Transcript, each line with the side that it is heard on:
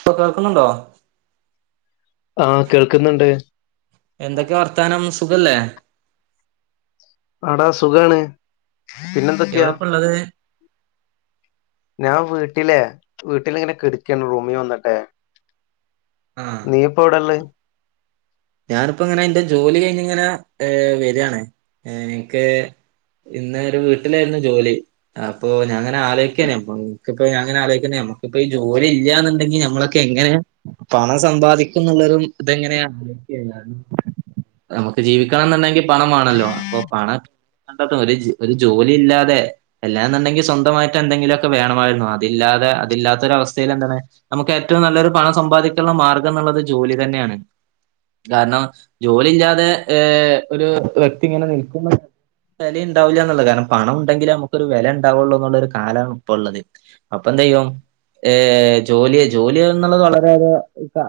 right: ഇപ്പൊ കേൾക്കുന്നുണ്ടോ
left: ആഹ് കേൾക്കുന്നുണ്ട്
right: എന്തൊക്കെ വർത്താനം സുഖല്ലേ
left: ആടാ സുഖാണ് പിന്നെന്തൊക്കെയാ
right: എവിടെപ്പ ഉള്ളത്
left: ഞാൻ വീട്ടിലെ വീട്ടിലിങ്ങനെ കെടുക്കാണ് റൂമിയോ വന്നിട്ടെ
right: ആഹ്
left: നീ ഇപ്പൊ എവിടേള്ളത്
right: ഞാനിപ്പോ ഇങ്ങനെ എന്റെ ജോലി കഴിഞ്ഞ് ഇങ്ങനെ വരണേ എനിക്ക് ഇന്ന ഒരു വീട്ടിലായിരുന്നു ജോലി അപ്പൊ ഞങ്ങനെ ആലോിക്കനേക്കിപ്പോ ഞങ്ങനെ ആലോചിക്കന നമുക്കിപ്പ ഈ ജോലി ഇല്ലന്നുണ്ടെങ്കി നമ്മളൊക്കെ എങ്ങനെയാ പണം സമ്പാദിക്കും എന്നുള്ളും ഇതെങ്ങനെയാണ നമുക്ക് ജീവിക്കണം എന്നുണ്ടെങ്കിൽ പണം വേണല്ലോ അപ്പൊ പണം ഒരു ഒരു ജോലി ഇല്ലാതെ എല്ലാ എന്നുണ്ടെങ്കിൽ സ്വന്തമായിട്ട് എന്തെങ്കിലുമൊക്കെ വേണമായിരുന്നു അതില്ലാതെ അതെ അതില്ലാത്തൊര അവസ്ഥയിൽ എന്താണ് നമുക്ക് ഏറ്റവും നല്ലൊരു പണം സമ്പാദിക്കാനുള്ള മാർഗം എന്നുള്ളത് ജോലി തന്നെയാണ് കാരണം ജോലിയില്ലാതെ ഏർ ഒരു വ്യക്തി ഇങ്ങനെ നിൽക്കുന്നു വില ഉണ്ടാവില്ലന്നുള്ളത് കാരണം പണം ഉണ്ടെങ്കിലിൽ നമുക്കൊരു വെല ഉണ്ടാവുള്ളൂ എന്നുള്ള ഒരു കാലമാണ് ഇപ്പ ഉള്ളത് അപ്പ എന്താ ചെയ്യോ ഏ ജോലിയ ജോലി എന്നുള്ളത് വളരെയ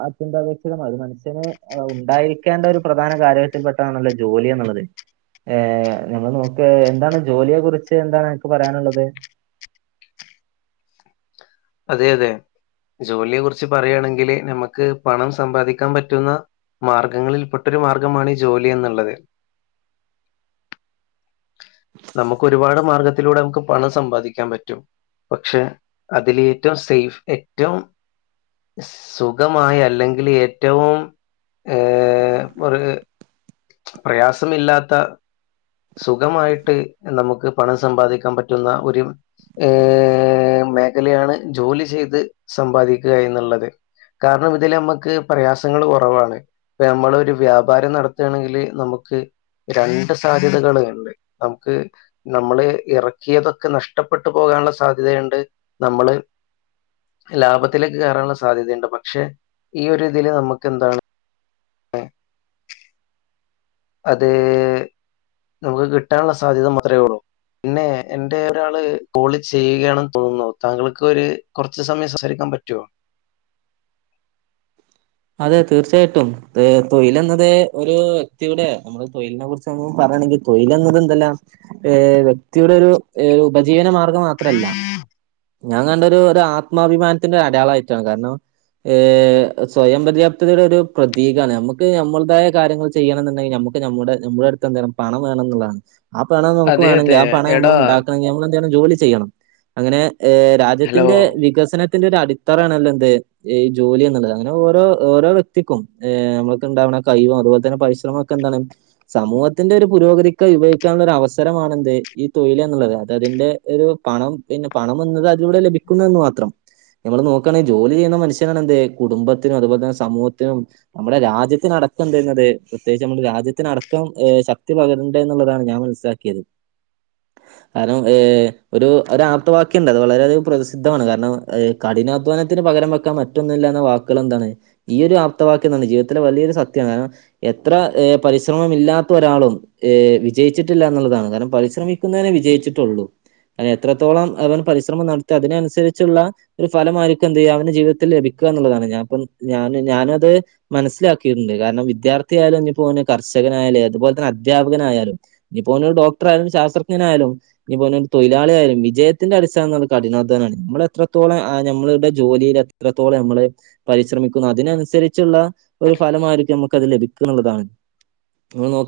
right: അത്യന്താപേക്ഷിതമായി ഒരു മനുഷ്യന് അ ഉണ്ടായിരിക്കേണ്ട ഒരു പ്രധാന കാര്യത്തിൽ പെട്ടതാണല്ലോ ജോലി എന്നുള്ളത് ഏർ നമ്മൾ നോക്ക് എന്താണ് ജോലിയെ കുറിച്ച് എന്താണ് എനിക്ക് പറയാനുള്ളത്
left: അതെ അതെ ജോലിയെ കുറിച്ച് പറയുകയാണെങ്കില് നമുക്ക് പണം സമ്പാദിക്കാൻ പറ്റുന്ന മാർഗങ്ങളിൽ പെട്ടൊരു മാർഗമാണ് ജോലി എന്നുള്ളത് നമുക്ക് ഒരുപാട് മാർഗത്തിലൂടെ നമുക്ക് പണം സമ്പാദിക്കാൻ പറ്റും പക്ഷെ അതിൽ ഏറ്റവും സേഫ് ഏറ്റവും സുഖമായി അല്ലെങ്കിൽ ഏറ്റവും ഏ ഒരു പ്രയാസമില്ലാത്ത സുഖമായിട്ട് നമുക്ക് പണം സമ്പാദിക്കാൻ പറ്റുന്ന ഒരു ഏ മേഖലയാണ് ജോലി ചെയ്ത് സമ്പാദിക്കുക എന്നുള്ളത് കാരണം ഇതില് നമ്മക്ക് പ്രയാസങ്ങള് കുറവാണ് നമ്മൾ ഒരു വ്യാപാരം നടത്തയാണെങ്കില് നമുക്ക് രണ്ട് സാധ്യതകൾ ഉണ്ട് നമുക്ക് നമ്മള് ഇറക്കിയതൊക്കെ നഷ്ടപ്പെട്ടു പോകാനുള്ള സാധ്യതയണ്ട് ണ്ട് നമ്മള് ലാഭത്തിലേക്ക് കയറാനുള്ള സാധ്യതയുണ്ട് പക്ഷെ ഒരി ഇതിൽ നമുക്ക് എന്താണ് ആ അതേ നമുക്ക് കിട്ടാനുള്ള സാധ്യത മാത്രമേ ഉള്ളു പിന്നെ എന്റെ ഒരാള് കോളി ചെയ്യുകയാണ തോന്നുന്നു താങ്കൾക്ക് ഒരു കുറച്ച സമയം സ [unintelligible] പറ്റോ
right: അതെ തീർച്ചയായിട്ടും തൊഴിൽ എന്നത് ഒരു വ്യക്തിയൂടെ നമ്മള് തൊഴിലിനെ കുറിച്ചൊ പറ ണെങ്കിൽ തൊഴിൽ എന്നത് എന്തെല്ലാം ഏ വ്യക്തിയുടെ ഒരു ഉപജീവന മാർഗം മാത്രല്ല ഞാൻ കണ്ടരു ആത്മാഭിമാനത്തിന്റെ അടയാളമായിട്ടാണ് കാരണം ഏ സ്വയം പര്യാപ്തയുടെ ഒരു പ്രതീകമാണ് നമുക്ക് നമ്മുതായാ കാര്യങ്ങൾ ചെയ്യണംമെന്നുണ്ടെങ്കിൽ നമുക്ക് നമ്മുടെ നമ്മുടെ അടുത്ത് പണം വേണം എന്നുള്ളതാണ് ആ പണ നമുക്ക്
left: അതെ,
right: വേണെങ്കിൽ
left: അതെ.
right: ആ ആ പണം നമ്മൾ
left: എടാ
right: ഉണ്ടാക്കണെങ്കിൽ നമ്മൾ എന്തേലും ജോലി ചെയ്യണം അങ്ങനെ ഏഹ
left: ഹലോ.
right: രാജ്യത്തിന്റെ വികസനത്തിന്റെ ഒരു അടിത്തറാണല്ലോ എന്ത്ഈ ജോലി എന്നുള്ളതാണ് അങ്ങനെ ഓരോ ഓരോ വ്യക്തിക്കും നമുക്ക് ഉണ്ടാവുന്ന കൈയും അതുപോലെ തന്നെ പരിശ്രമം ഒക്കെ എന്താണ് സമ സമൂഹത്തിന്റെ ഒരു പുരോഗതിക്ക ഉപഭവിക്കാനുള്ള ഒരു അവസരമാണെന്ത് ഈ തൊഴിൽ എന്നുള്ളത് അത് അതിന്റെ ഒരു പണം പിന്നെ പണം വന്നത് അതിലൂടെ ലഭിക്കുന്നന്ന് മാത്രം നമ്മൾ നോക്കുകയാണെങ്കിൽ ജോലി ചെയ്യുന്ന മനുഷ്യനാണ് എന്തേ കുടുംബത്തിനും അതുപോലെ തന്നെ സമൂഹത്തിനും നമ്മുടെ രാജ്യത്തിനടക്കം എന്തുന്നത് പ്രത്യേകിച്ച് നമ്മുടെ രാജ്യത്തിനടക്കം ശക്തി പകരണ്ട എന്നുള്ളതാണ് ഞാൻ മനസ്സിലാക്കിയത് കാരണം ഏ ഒരു ഒ ആപ്ത്തവാക്യുണ്ട് അത് വളരെയധികം പ്രസിദ്ധമാണ് കാരണം കിഠിനാധ്വാനത്തിന് പകര വെക്കാൻ മറ്റൊന്നില്ല വാക്കുകൾ എന്താണ് ഈ ഒരു ആപ്തവാ എന്താണ് ജീവിതത്തില വലിയൊരു സത്യ കാരണം എത്ര പരിശ്രമം ഇല്ലാത്ത ഒരാളും വിജയിച്ചിട്ടില്ല എന്നുള്ളതാണ് കാരണം പരിശ്രമിക്കുന്നതിനെ വിജയിച്ചിട്ടുള്ളൂ അയ്ന് എത്രത്തോളം അവൻ പരിശ്രമം നടത്തിയ അതിനനുസരിച്ചുള്ള ഒരു ഫലമായിരിക്കും എന്ത് ചെയ്യുക അവന്റെ ജീവിതത്തിൽ ലഭിക്കും ള്ളതാണ്ഞ ഞാനത് മനസ്സിലാക്കിയിട്ടുണ്ട് കാരണം വിദ്യാർത്ഥിയായാല ഒ പോ [unintelligible] യാലും, അതുപോലെ തന്ന അധ്യപകനായാലും, ഇനി പോ ഡോക്ടറായാലും, ശാസ്ത്രജഞനായാലും, ഇ പോ തൊഴ മളാലും വിജയത്തിന്റെ അടിസ്ഥാനം എന്നുള്ള കഠിനാധ്യാനമാണ് നമ്മൾ എത്രത്തോളം ആ നമ്മുടെ ജോലിൽ എ ഇപ്പോളെ നമ്മളള് പരിശ്രമിക്കുന്നു അതിനനുസരിച്ചുള്ള ഒരു ഫലമായിരിക്കും നമുക്ക് അത് ലഭിക്കുംള്ളതാണ് [unintelligible]